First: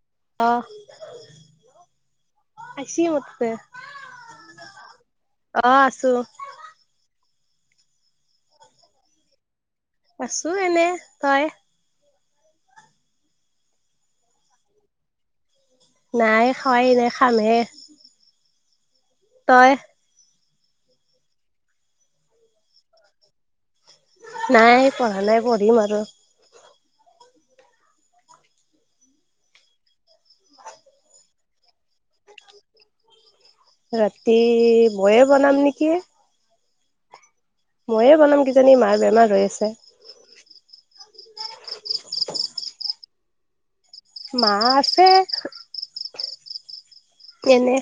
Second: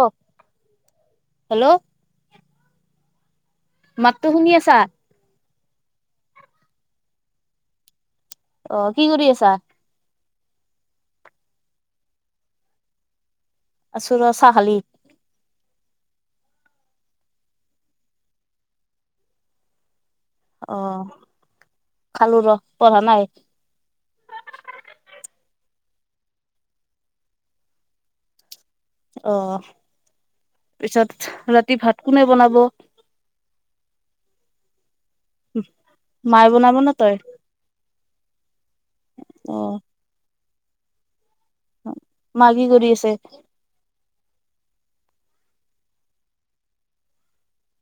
অ অ' হেল্ল' আইছি মুঠতে। মাতটো শুনি আছা? অ আছো। অ' কি কৰি আছা? আছো এনে, তই? আছোঁ ৰ, চাহ খালি? নাই খোৱাই নাই খামহে। তই? অ ', খালো ৰ, পঢ়া নাই? নাই পঢ়া নাই পঢ়িম আৰু। অ', পিছত ৰাতি ভাত কোনে বনাব? ৰাতি ময়ে বনাম নেকি। মায়ে বনাব না তই? ময়ে বনাম কিজানি মাৰ বেমাৰ হৈ অ আছে। মা কৰি আছে? মা আছে। এনে।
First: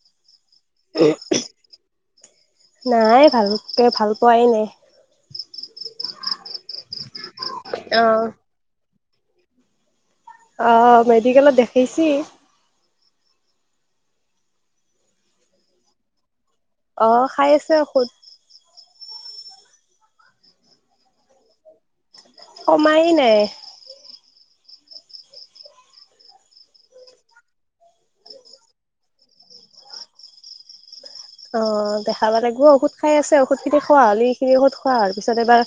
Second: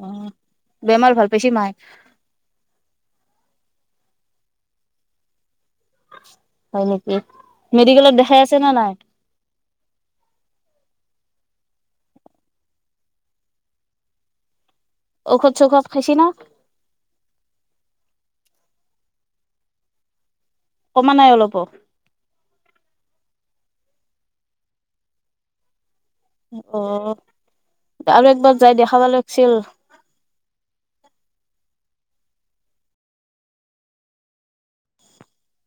অ', বেমাৰ ভাল পাইছি মায়ে? নাই ভালকে ভাল পোৱাই নাই। হয়, নেকি মেডিকেলত অ', দেখাই আছে নে নাই? অ', মেডিকেলত দেখাইছি? ঔষধ-চৌখত খাইছি নে? অ', খাই আছে ঔষধ। ক'মা নাই অলপো? কমায়েই নাই। অ', আৰু একবাৰ যাই দেখাবা লাগিছিল। অ', দেখাবা লাগিব ঔষধ খাই আছে ঔষধখিনি খোৱা হ'লি এইখিনি ঔষধ খোৱা হোৱাৰ পিছত এবাৰ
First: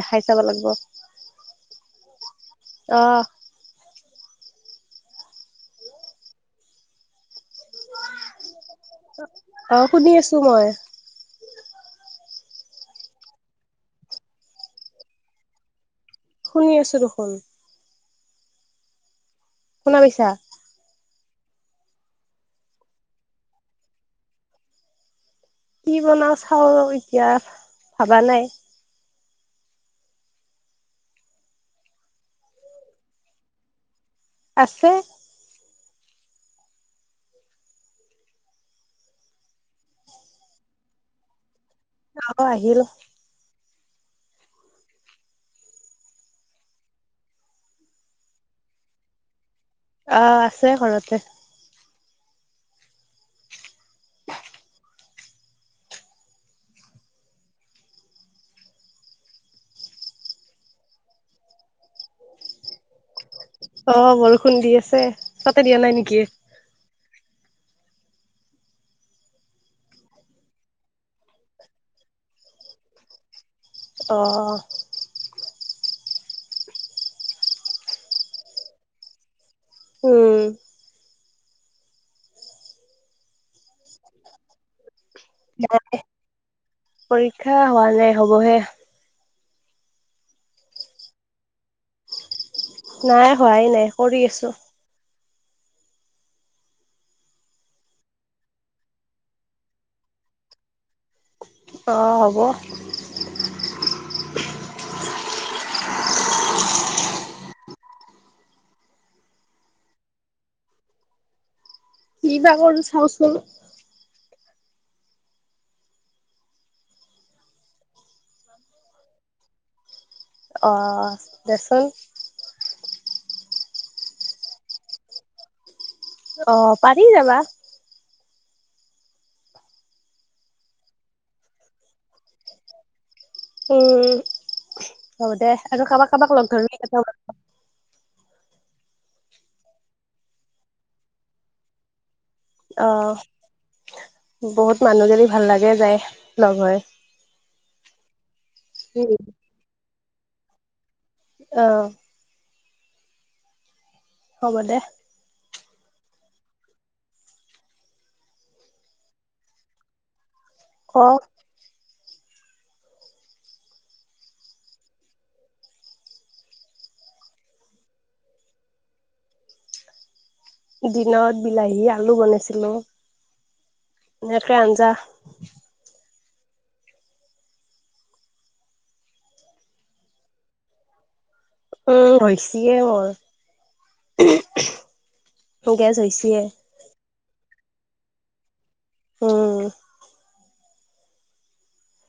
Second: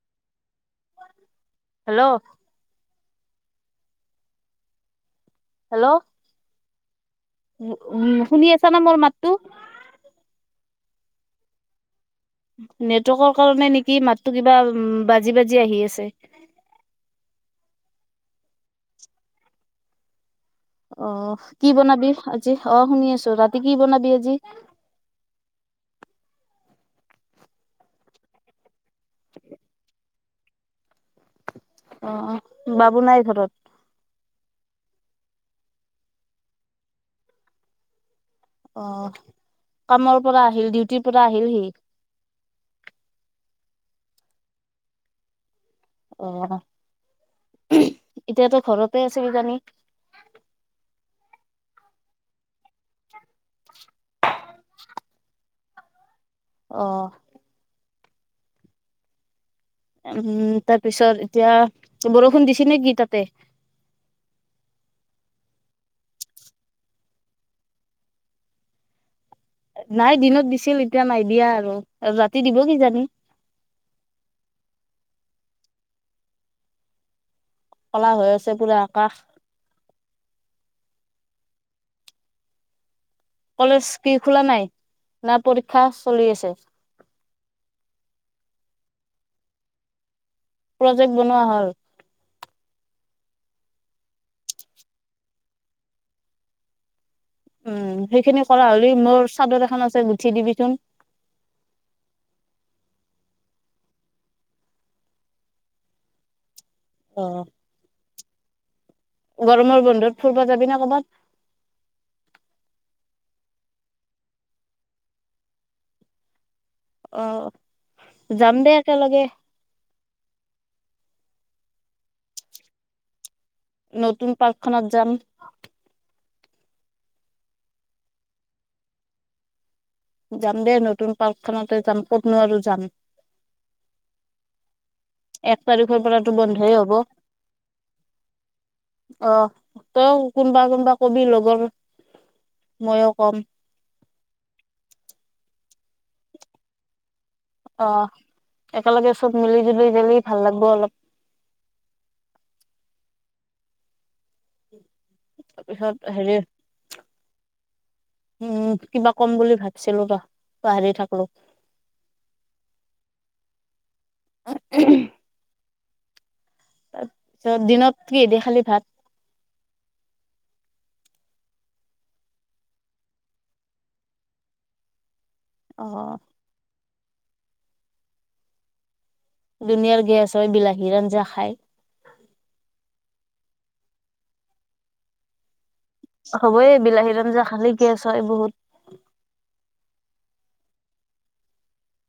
দেখাই চাবা লাগবো। হেল্ল'? অ'। হেল্ল'? উ, উম, শুনি আছো। অ', শুনি আছো মই। নেটৱৰ্কৰ কাৰণে নেকি মাতো কিবা উ, বাজি বাজি আহি আছে। শুনি আছো দেখোন। শুনা পাইছা? অ', কি বনাবি আজি। অ', শুনি আছো ৰাতি কি বনাবি আজি? কি বনাও চাও ৰ' এতিয়া ভাবা নাই। [inaudible] অ', বাবু নাই ঘৰত? আছে। অ', কামৰ পৰা আহিল, ডিউটিৰ পৰা আহিল সি? অ', আহিল। অ', এতিয়াতো ঘৰতে আছে কিজানি? অ', আছে ঘৰতে। অ'। উম, তাৰপিছত এতিয়া বৰষুণ দিছে নে কি তাতে? অ', বৰষুণ দি আছে, তাতে দিয়া নাই নেকি? নাই দিনত দিছিল এতিয়া নাই দিয়া আৰু আৰু ৰাতি দিব কি জানি। অ'। ক'লা হৈ আছে পুৰা আকাশ। উম। কলেজ কি খোলা নাই, না নাই পৰীক্ষা চলি আছে। পৰীক্ষা হোৱা নাই হ'বহে। প্ৰজেক্ট বনোৱা হ'ল। নাই হোৱাই নাই কৰি আছোঁ। উম, সেইখিনি কৰা হ'লি মোৰ চাদৰ এখন আছে গুঠি দিবিচোন। অ', হ'ব। অ', গৰমৰ বন্ধত ফুৰবা যাবি না ক'বাত? কিবা কৰো চাওচোন। উম, যাম দে একেলগে। অ', দেচোন। নতুন পাৰ্কখনত যাম। অ', পাৰি যাবা। যাম দেই নতুন পাৰ্কখনতে যাম কতনো আৰু যাম। উম হ'ব দে আৰু এক কাৰোবাক, তাৰিখৰ কাৰোবাক পৰাতো লগ বন্ধই হ'ব ধৰিম কেইটামান। অ', তই কোনোবা, কোনবা কবি লগৰ। মইও অ', কম বহুত মানুহজনী ভাল লাগে যায় লগ হয়। অ', একেলগে চব মিলি জুলি গেলি ভাল লাগিব অলপ। অ'। হ'ব দে। তাৰপিছত হেৰি উম, কিবা কম বুলি ভাবিছিলোঁ বা পাহৰি অ থাকিলোঁ। উ তাৰপিছত দিনত কিহেদি খালি ভাত। দিনত বিলাহী আলু বনাইছিলোঁ এনেকে আঞ্জা অ'। ধুনীয়াৰ গেছ হয় বিলাহীৰ আঞ্জা খাই। উ হৈছে মোৰ গেছ হৈ হ'বয়ে বিলাহী আঞ্জা খালে গেছ হয় বহুত। উম।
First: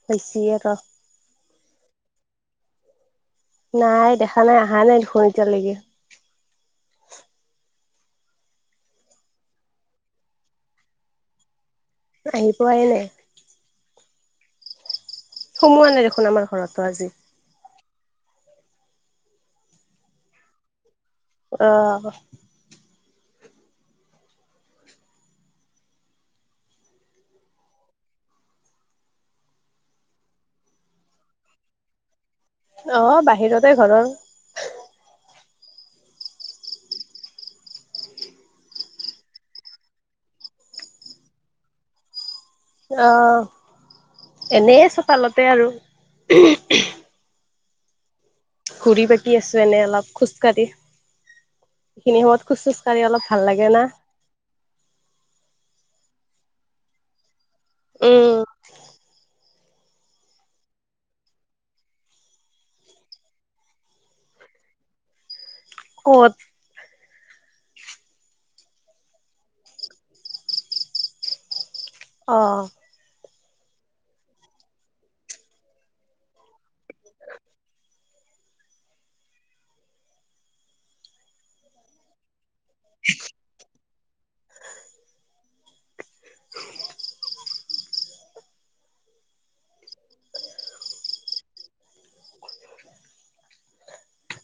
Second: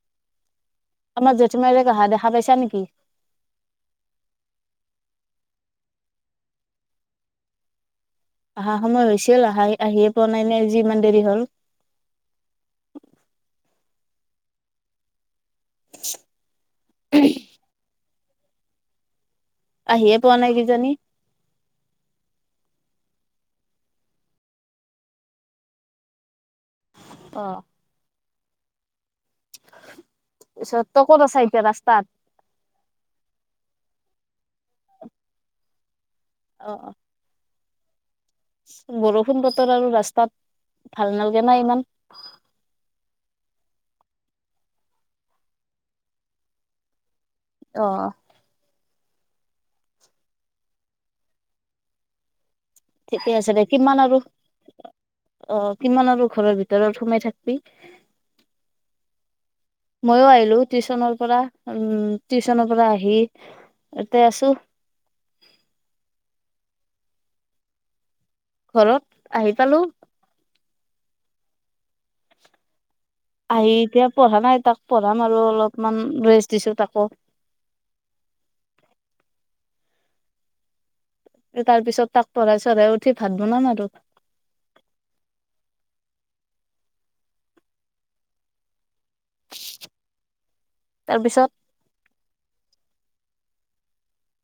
[unintelligible] আমাৰ জেঠমাৰৰে অহা দেখা পাইছা নেকি। নাই দেখা নাই অহা নাই দেখোন এতিয়ালৈকে। অহা সময় হৈছিল আহাই আহিয়ে পোৱা নাই আজি ইমান দেৰি হ'ল। আহি পোৱাই নাই। সোমোৱা নাই দেখোন আমাৰ ঘৰতো আজি। আহিয়ে পোৱা নাই কি জানি। অ'। অ'। পিছত তই ক'ত আছা এতিয়া ৰাস্তাত। অহ বাহিৰতে ঘৰৰ। অ', অ'। বৰষুণ বতৰ আৰু ৰাস্তাত ভাল নালাগে নাই ইমান। অ', এনে চোতালতে আৰু। অ'। ঘূৰি পাকি আছোঁ। এনে অলপ খোজকাঢ়ি এইখিনি সময়ত খোজ চোজ কাঢ়ি খোজকাঢ়ি অলপ ঠিকে ভাল আছে দে লাগে না। কিমান আৰু অ' কিমান আৰু ঘৰৰ ভিতৰত সোমাই থাকিবি। উম। [inaudible] মইয়ো আহিলোঁ টিউশ্যন পৰা উম টিউশ্যন পৰা আহি এইয়াতে আছোঁ। ক'ত? ঘৰত আহি পালোঁ। অ'অ' আহি এতিয়া পঢ়া নাই তাক পঢ়াম আৰু অলপমান ৰেষ্ট দিছোঁ তাকো। তাৰ পিছত তাক পঢ়াই চঢ়াই আৰু উঠি ভাত বনাম আৰু [unintelligible] [unintelligible] তাৰপিছত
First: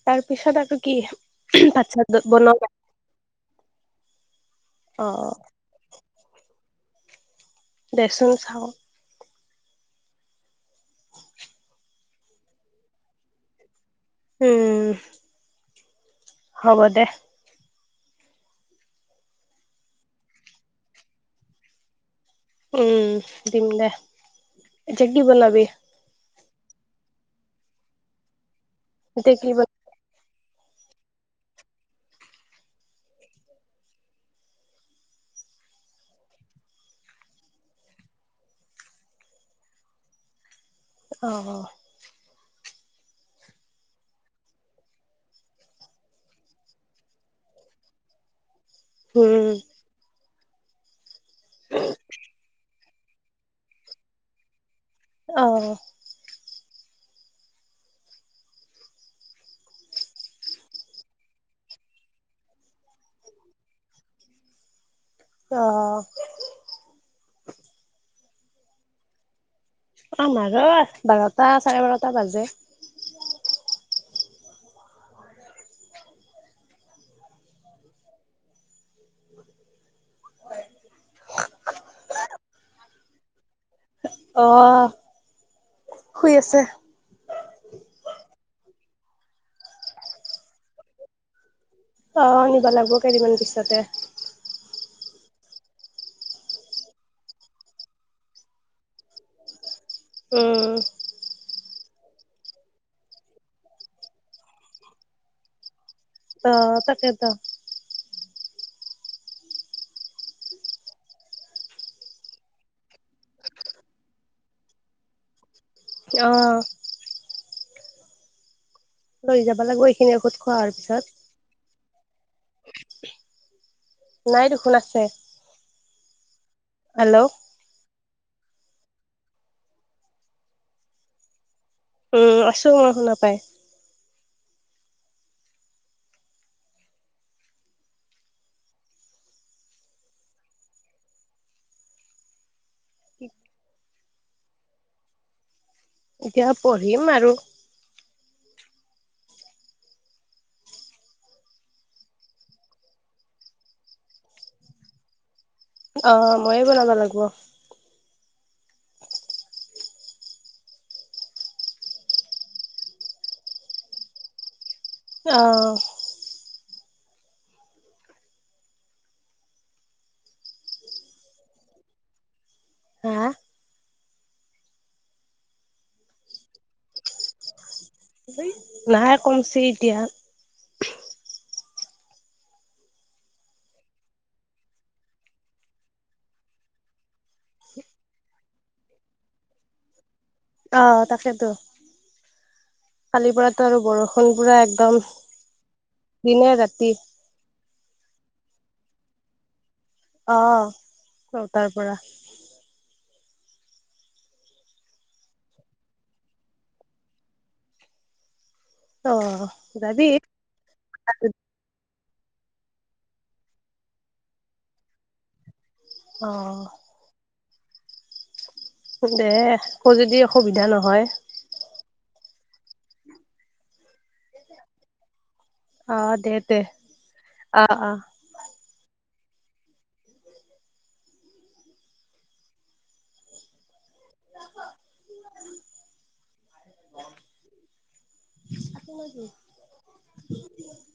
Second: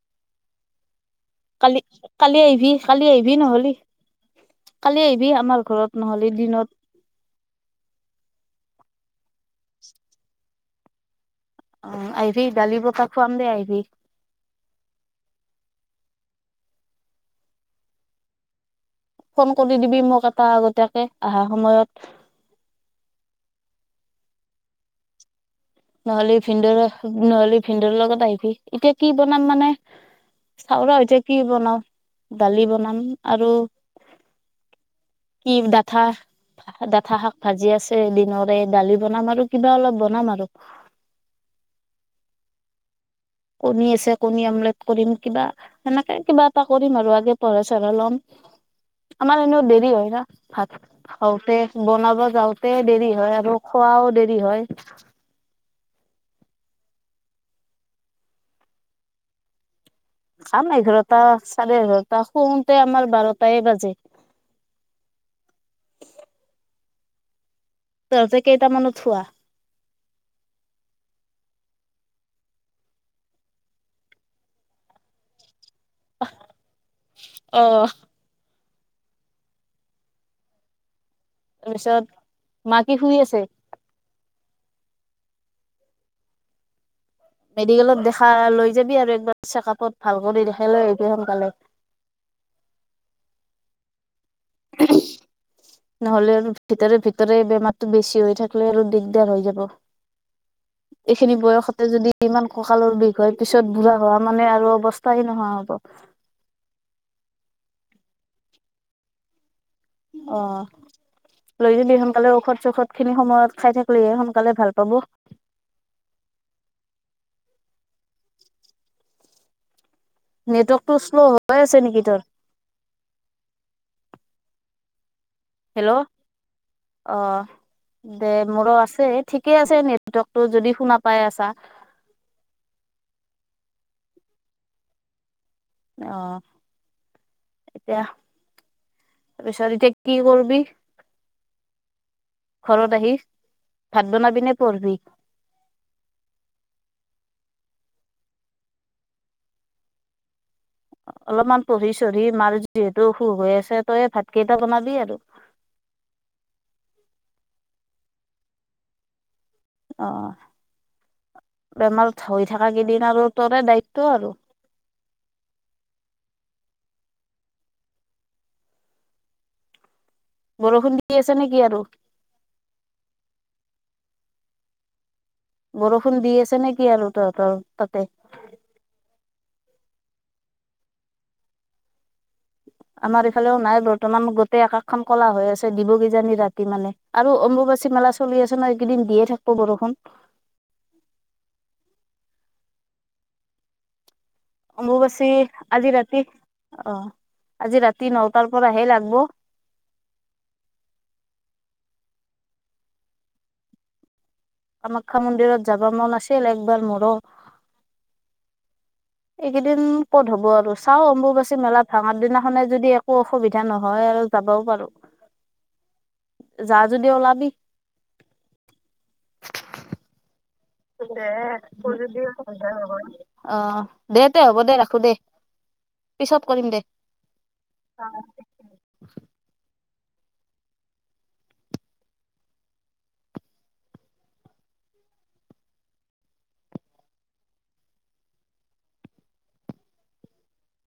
তাৰ পিছত আৰু কি কালি ভাত চাত কালি আহিবি বনোৱাত। কালি আহিবি নহলি, কালি অ আহিবি আমাৰ ঘৰত নহলি দিনত। দেচোন চাওঁ। আহিবি দালি বঁটা খুৱাম দে আহিবি। উম। হ'ব দে। ফোন কৰি দিবি মোক এটা আগতীয়াকে অহা সময়ত। উম, দিম দে, এতিয়া কি বনাবি? নহলি ভিন্দৰ, নহলি ভিনন্দৰ লগত আহিবি, এতিয়া কি বনাম মানে চাওঁ ৰহ এতিয়া কি বনাওঁ দালি বনাম আৰু কি ডাথা ডাঠা শাক ভাজি আছে দিনৰে দালি বনাম আৰু কিবা অলপ বনাম আৰু অ' কণী আছে কণী অমলেট কৰিম। কিবা সেনেকে কিবা এটা কৰিম আৰু আগে পঢ়া চঢ়াই ল'ম। আমাৰ উম এনেও দেৰি হয় না, ভাত খাওঁতে, বনাব যাওঁতে। দেৰি হয় আৰু খোৱাও দেৰি হয়। অ' খাম এঘাৰটা চাৰে এঘাৰটা শুওঁতে আমাৰ বাৰটায় বাজে। অহ' তহঁতে কেইটামানত শুৱা? আমাৰৰো বাৰটা চাৰে বাৰটা বাজে। অ' তাৰপিছত মা কি শুই আছে? অ' শুই আছে। মেডিকেলত দেখা লৈ যাবি আৰু একবাৰ চেকআপত ভাল কৰি দেখাই লৈ আহিবি সোনকালে। অ' নিবা লাগিব কেইদিনমান পিছতে। [inaudible] নহ'লে আৰু ভিতৰে ভিতৰে বেমাৰতটো বেছি হৈ থাকিলে আৰু দিগদাৰ হৈ যাব। উম। এইখিনি বয়সতে যদি ইমান কঁকালৰ বিষ হয় পিছত বুঢ়া হোৱা মানে আৰু অৱস্থাহে নোহোৱা হ'ব। অ তাকেত অ লৈ যাবি সোনকালে ঔষধ চৌষধ খিনি সময়ত খাই থাকিলেহে সোনকালে ভাল পাব। অ লৈ যাব লাগিব এইখিনি ঔষধ খোৱা হোৱাৰ নেটৱৰ্কটো পিছত শ্ল' হৈ আছে নেকি তৰ? নাই দেখোন আছে। হেল্ল' অ হেল্ল' দে মোৰো আছে। ঠিকে আছে নেটৱৰ্ক টো যদি শুনা পাই আছা। উম আছোঁ মই শুনা পাই। অ এতিয়া পিছত এতিয়া কি কৰবি? ঘৰত আহি ভাত বনাবি নে পঢ়বি? এতিয়া পঢ়িম আৰু অলপমান পঢ়ি চঢ়ি মাৰ যিহেতু অসুখ হৈ আছে তইয়ে ভাত কেইটা বনাবি আৰু। অ মইয়ে বনাব লাগিব। অ বেমাৰ হৈ থকা কেইদিন আৰু তৰে দায়িত্ব আৰু। অ বৰষুণ দি আছে নেকি আৰু? হা বৰষুণ দি আছে নেকি আৰু তহঁতৰ তাতে? [unintelligible] নাহে কমছে এতিয়া। আমাৰ এইফালেও নাই বৰ্তমান গোটেই আকাশখন কলা হৈ আছে ডিব কি জানী ৰাতি মানে। আৰু অম্বুবাচী মেলা চলি আছে ন? এইকেইদিন দিয়ে থাকিব বৰষুণ। অ তাকেইেতো কালি পৰাতো আৰু বৰষুণ কালি পৰা একদম অম্বুবাচী আজি ৰাতি দিনে ৰাতি। অ আজি ৰাতি নটাৰ পৰাহে লাগব। অ চতাৰ পৰা। কামাখ্যা মন্দিৰত যাব মন আছিল একবাৰ মোৰো। অ এইকেইদিন যাবি ক'ত হ'ব আৰু চাওঁ অম্বুবাচী মেলাত ভঙাৰ দিনাখনে যদি একো অসুবিধা নহয় আৰু যাবও পাৰোঁ। অ। যদি ওলাবি। দে অ যদি অসুবিধা নহহয়। দে অ দে তে হ'ব দে ৰাখোঁ দে। পিছত কৰিম দে। অ অ [inaudible] [inaudible]